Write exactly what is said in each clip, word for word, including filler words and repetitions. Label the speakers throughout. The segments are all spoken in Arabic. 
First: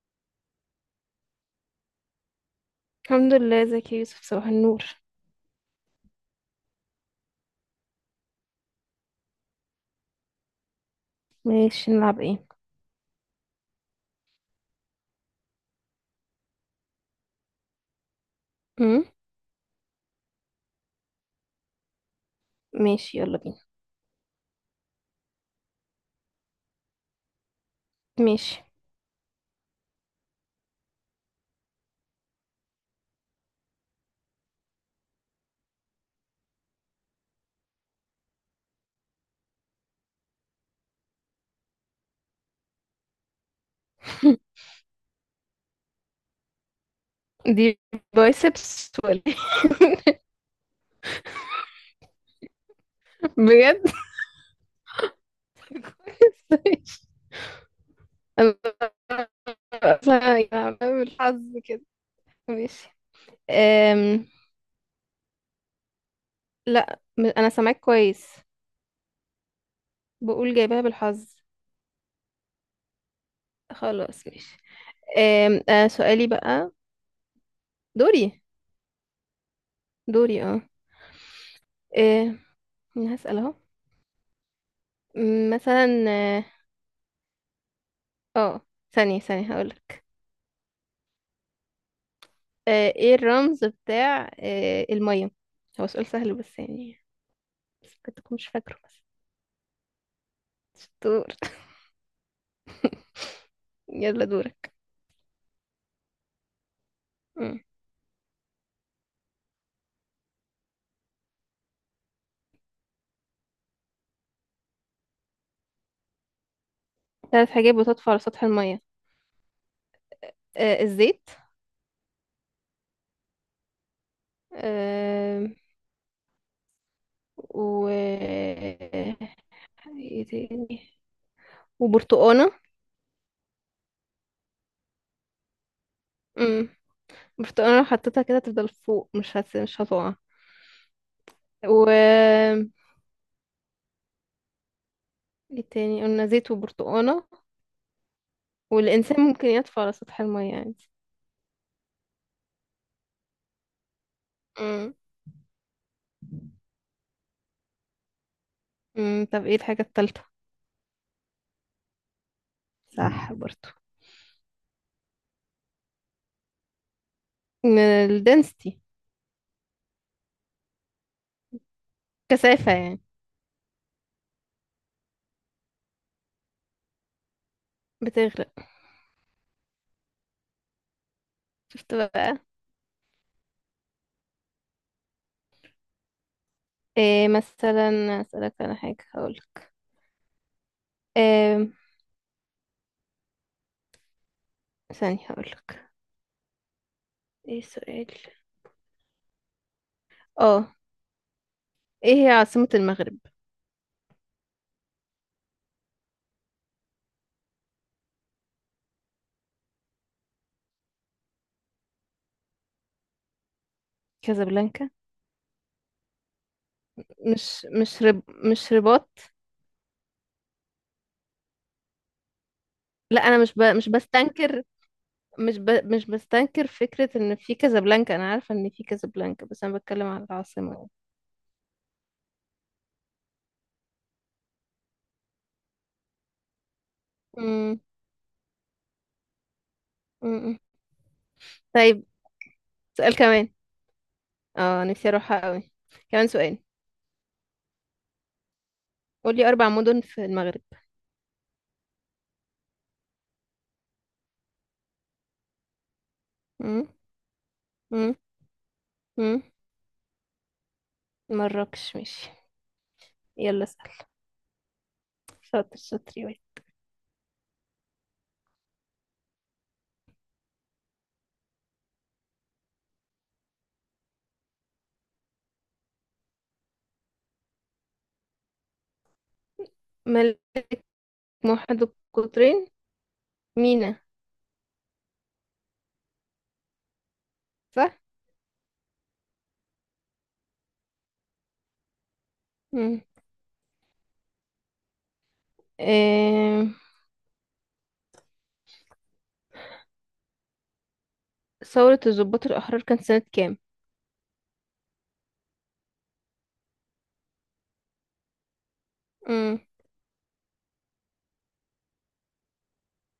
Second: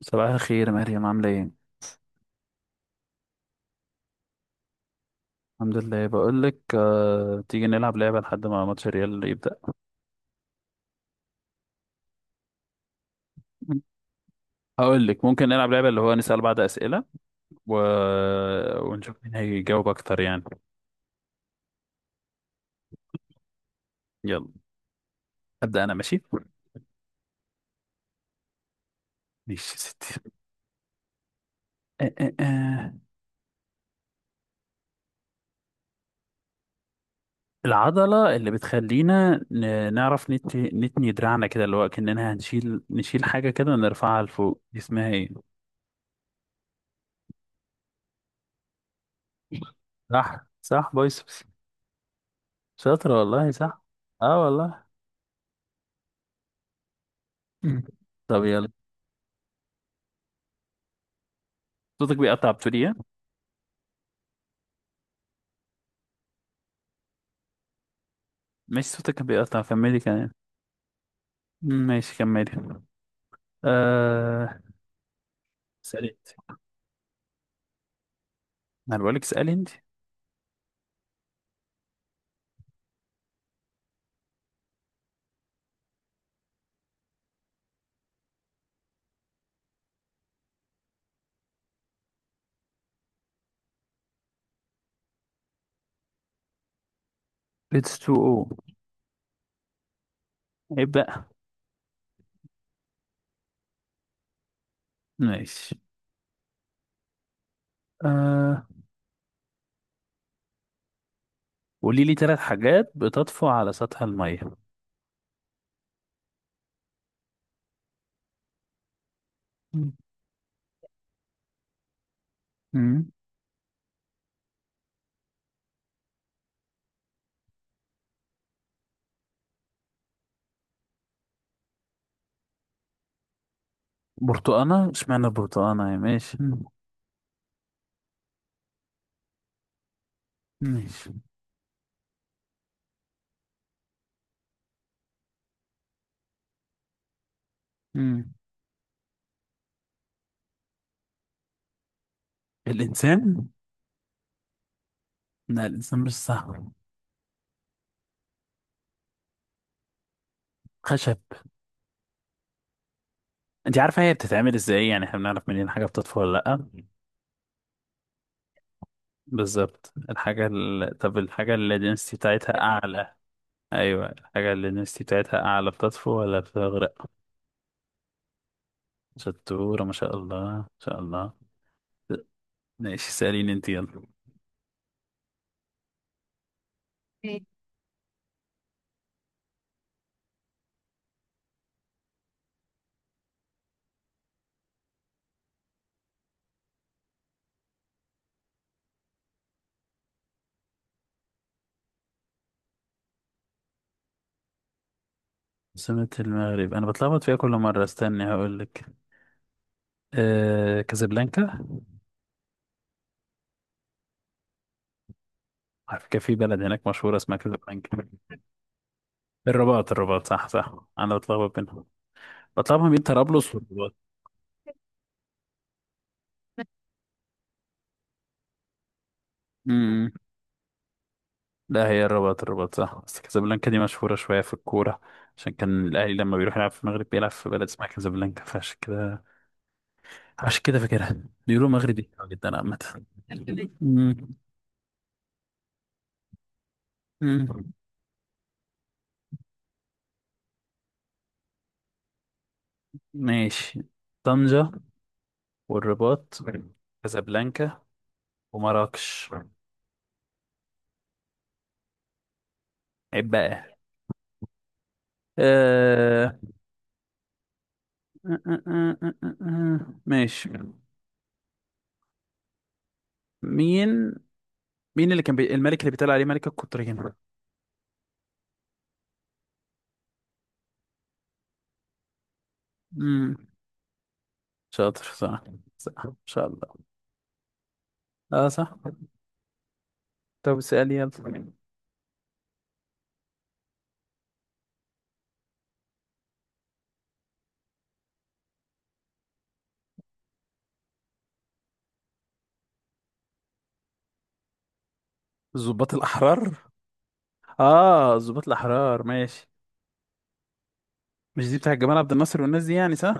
Speaker 1: صباح الخير مريم، عاملة ايه؟
Speaker 2: الحمد لله، ازيك يا يوسف؟ صباح النور.
Speaker 1: الحمد لله. بقولك آه، تيجي نلعب لعبة لحد ما ماتش الريال يبدأ.
Speaker 2: ماشي، نلعب ايه؟
Speaker 1: هقولك ممكن نلعب لعبة اللي هو نسأل بعض أسئلة و...
Speaker 2: امم
Speaker 1: ونشوف مين هيجاوب أكتر يعني.
Speaker 2: ماشي، يلا بينا.
Speaker 1: يلا. أبدأ أنا ماشي؟
Speaker 2: ماشي.
Speaker 1: ماشي يا ستي. آه، آه، آه. العضلة اللي بتخلينا ن- نعرف نت... نتني دراعنا كده، اللي هو كأننا هنشيل نشيل حاجة كده ونرفعها لفوق، دي اسمها ايه؟
Speaker 2: دي بايسبس ولا إيه؟
Speaker 1: صح صح، بايسبس. شاطرة والله، صح.
Speaker 2: بجد.
Speaker 1: اه والله.
Speaker 2: كويس، ماشي.
Speaker 1: طب يلا.
Speaker 2: انا أصلاً يعني بالحظ كده.
Speaker 1: صوتك بيقطع، بتقول
Speaker 2: ماشي.
Speaker 1: ايه؟
Speaker 2: أم... لا، م- انا سامعك كويس.
Speaker 1: ماشي. صوتك كان بيقطع، كملي كلام.
Speaker 2: بقول جايبها بالحظ.
Speaker 1: مم، ماشي كملي.
Speaker 2: خلاص، ماشي.
Speaker 1: آه.
Speaker 2: أم... آه سؤالي
Speaker 1: سألت.
Speaker 2: بقى. دوري.
Speaker 1: انا بقولك اسألي انت.
Speaker 2: دوري. اه أم... أنا هسأل اهو. أم، مثلا، اه آه، ثانية ثانية هقولك. آه، ايه الرمز بتاع آه، المية؟ هو سؤال سهل بس يعني.
Speaker 1: اتس
Speaker 2: بس ممكن
Speaker 1: تو او.
Speaker 2: تكون مش فاكره بس.
Speaker 1: عيب بقى.
Speaker 2: شطور. يلا دورك.
Speaker 1: ماشي.
Speaker 2: مم.
Speaker 1: آه، قولي لي ثلاث حاجات بتطفو على سطح المية.
Speaker 2: ثلاث حاجات بتطفو على سطح المية.
Speaker 1: مم.
Speaker 2: آه، الزيت.
Speaker 1: مم.
Speaker 2: آه، و ايه تاني؟ وبرتقانة.
Speaker 1: برتقانة؟ اشمعنى برتقانة يا ماشي؟ مم.
Speaker 2: مم. برتقانة لو حطيتها كده تفضل فوق، مش هت... مش هتقع.
Speaker 1: ماشي.
Speaker 2: و ايه تاني؟ قلنا زيت وبرتقانة.
Speaker 1: مم.
Speaker 2: والإنسان ممكن يطفو على سطح المية عادي.
Speaker 1: الإنسان؟
Speaker 2: مم.
Speaker 1: لا، الإنسان مش صح.
Speaker 2: مم. طب ايه الحاجة التالتة؟
Speaker 1: خشب.
Speaker 2: صح برضو.
Speaker 1: انت عارفة هي بتتعمل ازاي؟ يعني احنا بنعرف منين حاجة بتطفو ولا لأ؟
Speaker 2: من الدنسيتي.
Speaker 1: بالظبط. الحاجة ال... طب، الحاجة اللي الدنسيتي بتاعتها
Speaker 2: كثافة يعني.
Speaker 1: أعلى. ايوه، الحاجه اللي النسيتي بتاعتها اعلى بتطفو ولا بتغرق؟
Speaker 2: بتغرق.
Speaker 1: شطوره، ما شاء الله ما شاء الله.
Speaker 2: شفت بقى.
Speaker 1: ماشي، سأليني انت يلا.
Speaker 2: إيه
Speaker 1: ماشي.
Speaker 2: مثلا؟ أسألك على حاجة، هقولك إيه. ثانية هقولك ايه السؤال. اه ايه هي عاصمة المغرب؟
Speaker 1: عاصمة المغرب انا بتلخبط فيها كل مره، استني هقول لك. آه، كازابلانكا.
Speaker 2: كازابلانكا.
Speaker 1: على فكره في بلد هناك مشهوره اسمها
Speaker 2: مش
Speaker 1: كازابلانكا.
Speaker 2: مش رب مش رباط.
Speaker 1: الرباط، الرباط صح صح، انا بتلخبط بينهم. بتلخبط بين
Speaker 2: لا، انا مش
Speaker 1: طرابلس
Speaker 2: ب... مش
Speaker 1: والرباط.
Speaker 2: بستنكر مش ب... مش بستنكر فكرة ان في كازابلانكا، انا عارفة ان في كازابلانكا، بس انا بتكلم
Speaker 1: امم
Speaker 2: على العاصمة.
Speaker 1: لا، هي الرباط، الرباط صح، بس كازابلانكا دي مشهوره شويه في الكوره. عشان كان الاهلي لما بيروح يلعب في المغرب بيلعب في بلد
Speaker 2: مم.
Speaker 1: اسمها كازابلانكا، فعشان كده
Speaker 2: مم.
Speaker 1: عشان كده فاكرها. بيقولوا
Speaker 2: طيب،
Speaker 1: مغربي حلو جدا عامة.
Speaker 2: سؤال كمان.
Speaker 1: مم.
Speaker 2: اه نفسي اروحها قوي. كمان سؤال.
Speaker 1: مم.
Speaker 2: قولي اربع مدن في المغرب.
Speaker 1: ماشي. طنجة، والرباط،
Speaker 2: مم.
Speaker 1: كازابلانكا،
Speaker 2: مم.
Speaker 1: ومراكش.
Speaker 2: مم. مراكش، ماشي.
Speaker 1: عيب
Speaker 2: يلا
Speaker 1: بقى.
Speaker 2: اسأل. شاطر شاطر يا واد.
Speaker 1: آه... آه، آه، آه، آه، آه. ماشي. مين مين اللي كان بي... الملك اللي بيتقال عليه ملك القطرين؟
Speaker 2: ملك موحد القطرين.
Speaker 1: مم.
Speaker 2: مينا.
Speaker 1: شاطر، صح. صح ان شاء الله.
Speaker 2: صح؟
Speaker 1: اه صح. طب اسأل يلا.
Speaker 2: مم. آه... ثورة الضباط الأحرار كانت سنة كام؟
Speaker 1: الضباط الأحرار. اه، الضباط الأحرار، ماشي.
Speaker 2: مم.
Speaker 1: مش دي بتاع جمال عبد الناصر والناس دي يعني، صح؟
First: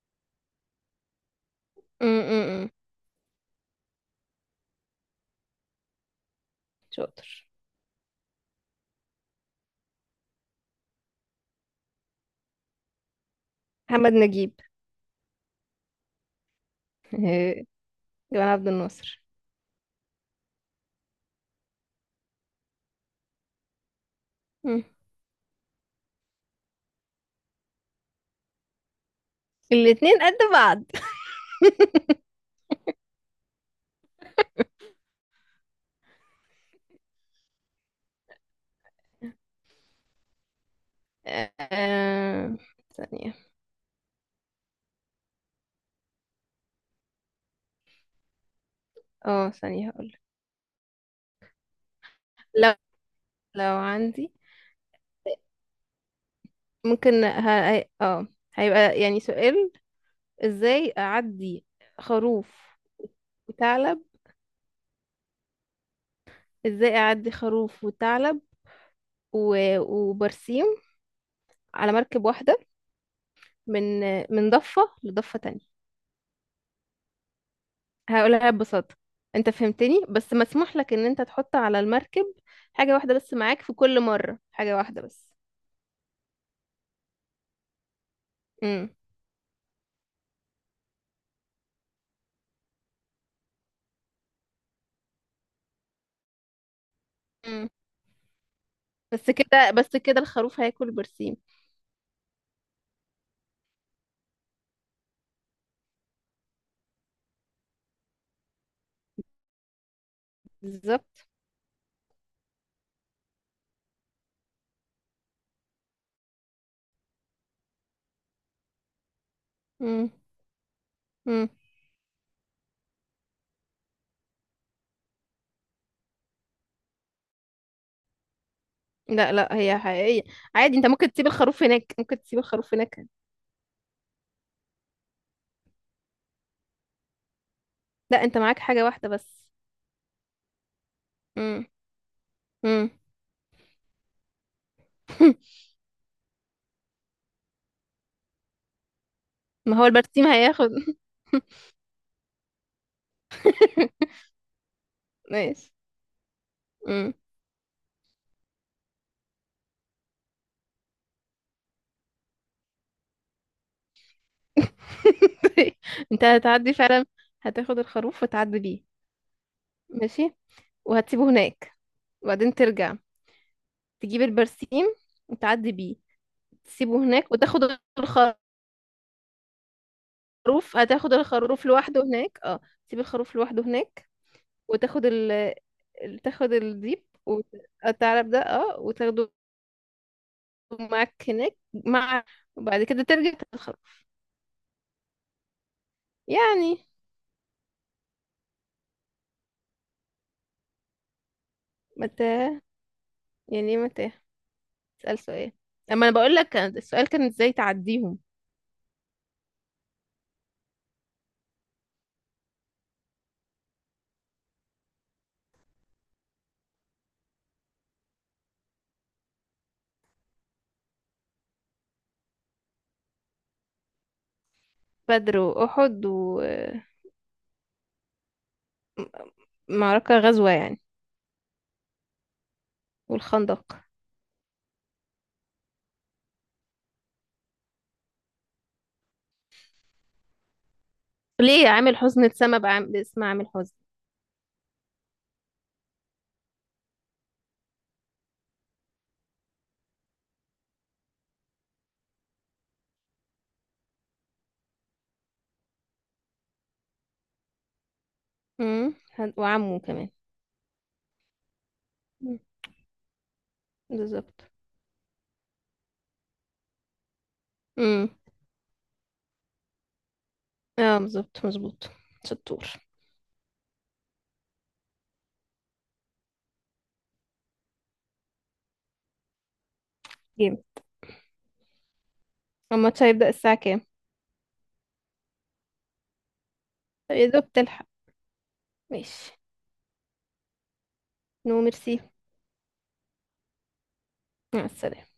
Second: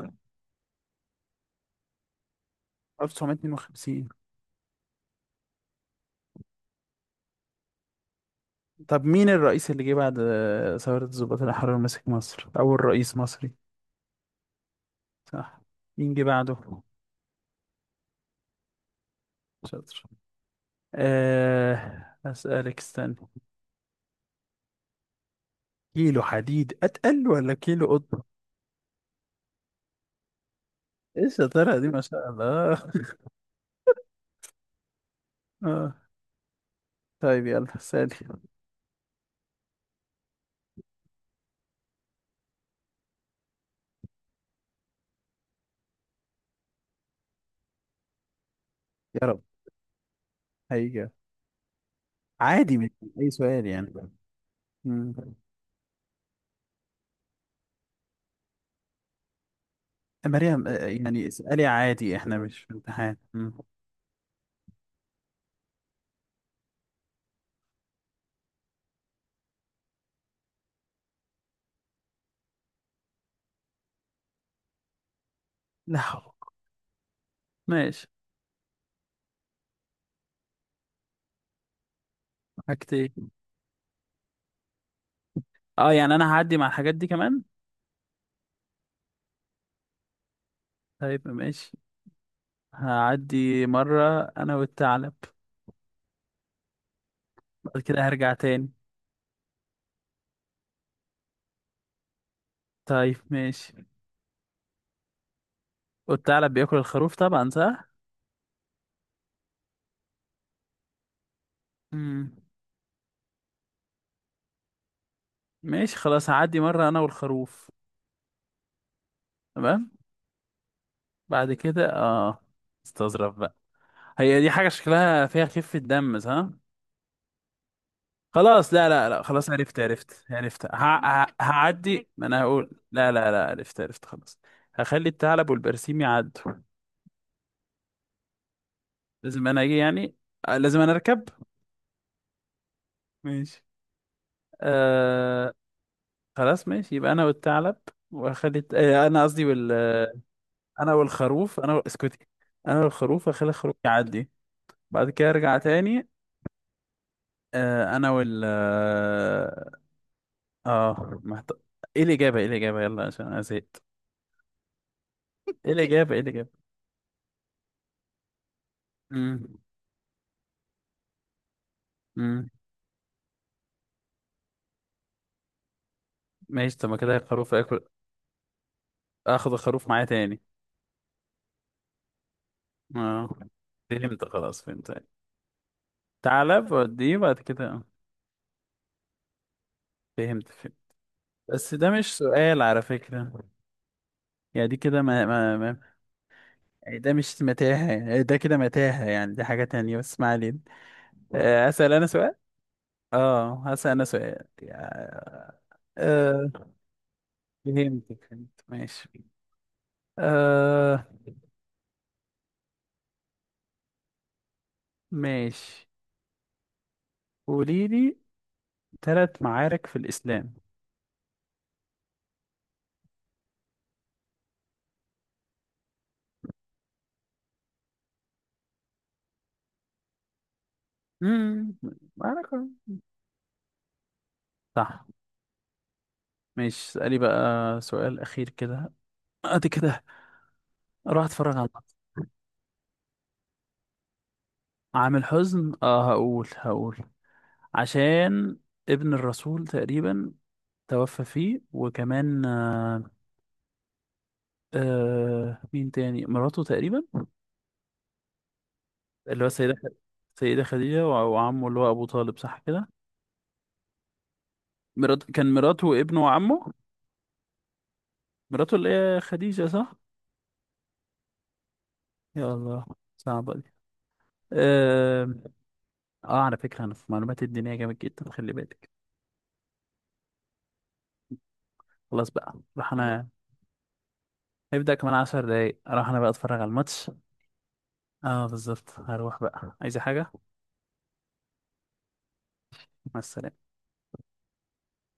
Speaker 2: مم. مم. مم.
Speaker 1: ألف وتسعمية واتنين وخمسين.
Speaker 2: شاطر.
Speaker 1: طب، مين الرئيس اللي جه بعد آه، ثورة الضباط الأحرار، مسك مصر، أول رئيس مصري؟
Speaker 2: محمد نجيب.
Speaker 1: صح. مين جه بعده؟
Speaker 2: آه، جمال عبد الناصر.
Speaker 1: شاطر. أه، أسألك، استنى.
Speaker 2: مم.
Speaker 1: كيلو حديد أتقل ولا كيلو قطن؟
Speaker 2: الاتنين قد بعض.
Speaker 1: إيه الشطارة دي، ما شاء الله. آه. طيب يلا سألي.
Speaker 2: آه... ثانية.
Speaker 1: يا رب.
Speaker 2: اه ثانية هقول.
Speaker 1: هيجي.
Speaker 2: لو
Speaker 1: عادي، من أي سؤال
Speaker 2: لو
Speaker 1: يعني.
Speaker 2: عندي،
Speaker 1: مم.
Speaker 2: ممكن ه... اه هيبقى يعني سؤال.
Speaker 1: مريم، آه،
Speaker 2: ازاي
Speaker 1: يعني
Speaker 2: أعدي
Speaker 1: اسألي عادي، إحنا
Speaker 2: خروف
Speaker 1: مش في امتحان. مم.
Speaker 2: وثعلب؟ ازاي اعدي خروف وثعلب و- وبرسيم على مركب واحدة من من ضفة لضفة تانية؟
Speaker 1: لا حول. ماشي.
Speaker 2: هقولها ببساطة. انت فهمتني، بس مسموح لك ان انت تحط على المركب حاجة واحدة
Speaker 1: حاجتين.
Speaker 2: بس معاك في كل مرة، حاجة واحدة بس.
Speaker 1: اه، يعني انا هعدي مع الحاجات دي كمان.
Speaker 2: امم
Speaker 1: طيب ماشي. هعدي مرة أنا والثعلب.
Speaker 2: امم
Speaker 1: بعد كده هرجع تاني.
Speaker 2: بس كده، بس كده الخروف هياكل برسيم.
Speaker 1: طيب ماشي. والثعلب بياكل الخروف طبعا، صح؟
Speaker 2: بالظبط.
Speaker 1: مم. ماشي خلاص، هعدي مرة أنا والخروف. تمام.
Speaker 2: امم امم
Speaker 1: بعد كده آه استظرف بقى. هي دي حاجة شكلها فيها خفة دم، صح؟ خلاص، لا لا لا،
Speaker 2: لا
Speaker 1: خلاص
Speaker 2: لا، هي
Speaker 1: عرفت
Speaker 2: حقيقية.
Speaker 1: عرفت عرفت، ه...
Speaker 2: عادي، انت ممكن
Speaker 1: ه...
Speaker 2: تسيب الخروف هناك،
Speaker 1: هعدي.
Speaker 2: ممكن
Speaker 1: ما
Speaker 2: تسيب
Speaker 1: أنا هقول
Speaker 2: الخروف هناك.
Speaker 1: لا لا لا، عرفت عرفت، خلاص. هخلي الثعلب والبرسيم يعدوا.
Speaker 2: لا، انت معاك حاجة واحدة بس.
Speaker 1: لازم أنا أجي يعني. آه، لازم أنا أركب.
Speaker 2: امم امم
Speaker 1: ماشي. خلاص ماشي، يبقى انا والثعلب. واخلي آه، انا قصدي وال
Speaker 2: ما هو
Speaker 1: آه،
Speaker 2: البرسيم هياخد.
Speaker 1: انا والخروف، انا و- اسكتي. انا والخروف، اخلي الخروف يعدي. بعد كده ارجع
Speaker 2: ماشي.
Speaker 1: تاني.
Speaker 2: مم.
Speaker 1: آه، انا وال اه آه، محت... ايه الاجابه، ايه الاجابه، يلا عشان انا زهقت. ايه
Speaker 2: طيب،
Speaker 1: الاجابه ايه
Speaker 2: انت
Speaker 1: الاجابه.
Speaker 2: هتعدي فعلا. هتاخد الخروف وتعدي بيه.
Speaker 1: امم
Speaker 2: ماشي. وهتسيبه هناك.
Speaker 1: امم
Speaker 2: وبعدين ترجع، تجيب البرسيم، وتعدي بيه.
Speaker 1: ماشي. طب ما
Speaker 2: تسيبه
Speaker 1: كده
Speaker 2: هناك
Speaker 1: الخروف
Speaker 2: وتاخد
Speaker 1: اكل. اخد الخروف معايا تاني.
Speaker 2: الخروف. هتاخد الخروف لوحده هناك. اه تسيب
Speaker 1: اه
Speaker 2: الخروف لوحده هناك
Speaker 1: فهمت، خلاص فهمت.
Speaker 2: وتاخد ال ال- تاخد
Speaker 1: ثعلب
Speaker 2: الديب
Speaker 1: واديه بعد كده، آه،
Speaker 2: والثعلب ده اه وتاخده
Speaker 1: فهمت فهمت.
Speaker 2: معاك هناك
Speaker 1: بس ده مش
Speaker 2: مع
Speaker 1: سؤال على
Speaker 2: وبعد كده ترجع
Speaker 1: فكره.
Speaker 2: تاخد الخروف.
Speaker 1: يعني دي كده، ما ما
Speaker 2: يعني
Speaker 1: يعني ده مش متاهة يعني، ده كده متاهة يعني، دي حاجة تانية بس ما علينا. آه، أسأل أنا سؤال.
Speaker 2: متى؟
Speaker 1: اه
Speaker 2: يعني
Speaker 1: هسأل أنا
Speaker 2: متى؟
Speaker 1: سؤال
Speaker 2: اسأل سؤال.
Speaker 1: يا-
Speaker 2: اما انا بقول لك
Speaker 1: آه
Speaker 2: كان- السؤال كان ازاي تعديهم.
Speaker 1: فهمتك، فهمت، ماشي. آه. ماشي. قولي لي ثلاث معارك في الإسلام.
Speaker 2: بدر واحد ومعركة. غزوة يعني.
Speaker 1: امم معركة.
Speaker 2: والخندق.
Speaker 1: صح. ماشي، اسألي بقى سؤال أخير كده. أدي كده أروح أتفرج على
Speaker 2: ليه
Speaker 1: الماتش.
Speaker 2: عامل حزن اتسمى بعام... باسم عامل حزن؟
Speaker 1: عامل حزن. اه، هقول هقول. عشان ابن الرسول تقريبا توفى فيه، وكمان آه آه مين تاني، مراته تقريبا.
Speaker 2: امم هن-
Speaker 1: اللي هو سيدة،
Speaker 2: وعمه كمان.
Speaker 1: سيدة خديجة، وع- وعمه اللي هو أبو طالب،
Speaker 2: مم.
Speaker 1: صح كده.
Speaker 2: بالظبط.
Speaker 1: مرات كان مراته وابنه وعمه.
Speaker 2: امم
Speaker 1: مراته اللي هي خديجة، صح.
Speaker 2: اه، بالظبط مظبوط.
Speaker 1: يا
Speaker 2: شطور.
Speaker 1: الله، صعبة دي. آه, آه على فكرة أنا في معلومات الدينية جامد جدا، خلي بالك.
Speaker 2: جيم.
Speaker 1: خلاص بقى، راح
Speaker 2: الماتش
Speaker 1: أنا.
Speaker 2: هيبدأ الساعة كام؟
Speaker 1: هيبدأ كمان عشر دقايق، أروح أنا بقى أتفرج على الماتش.
Speaker 2: طب يا دوب تلحق.
Speaker 1: آه بالظبط،
Speaker 2: ماشي.
Speaker 1: هروح بقى. عايزة حاجة؟
Speaker 2: نو ميرسي.
Speaker 1: مع السلامة.
Speaker 2: مع السلامة.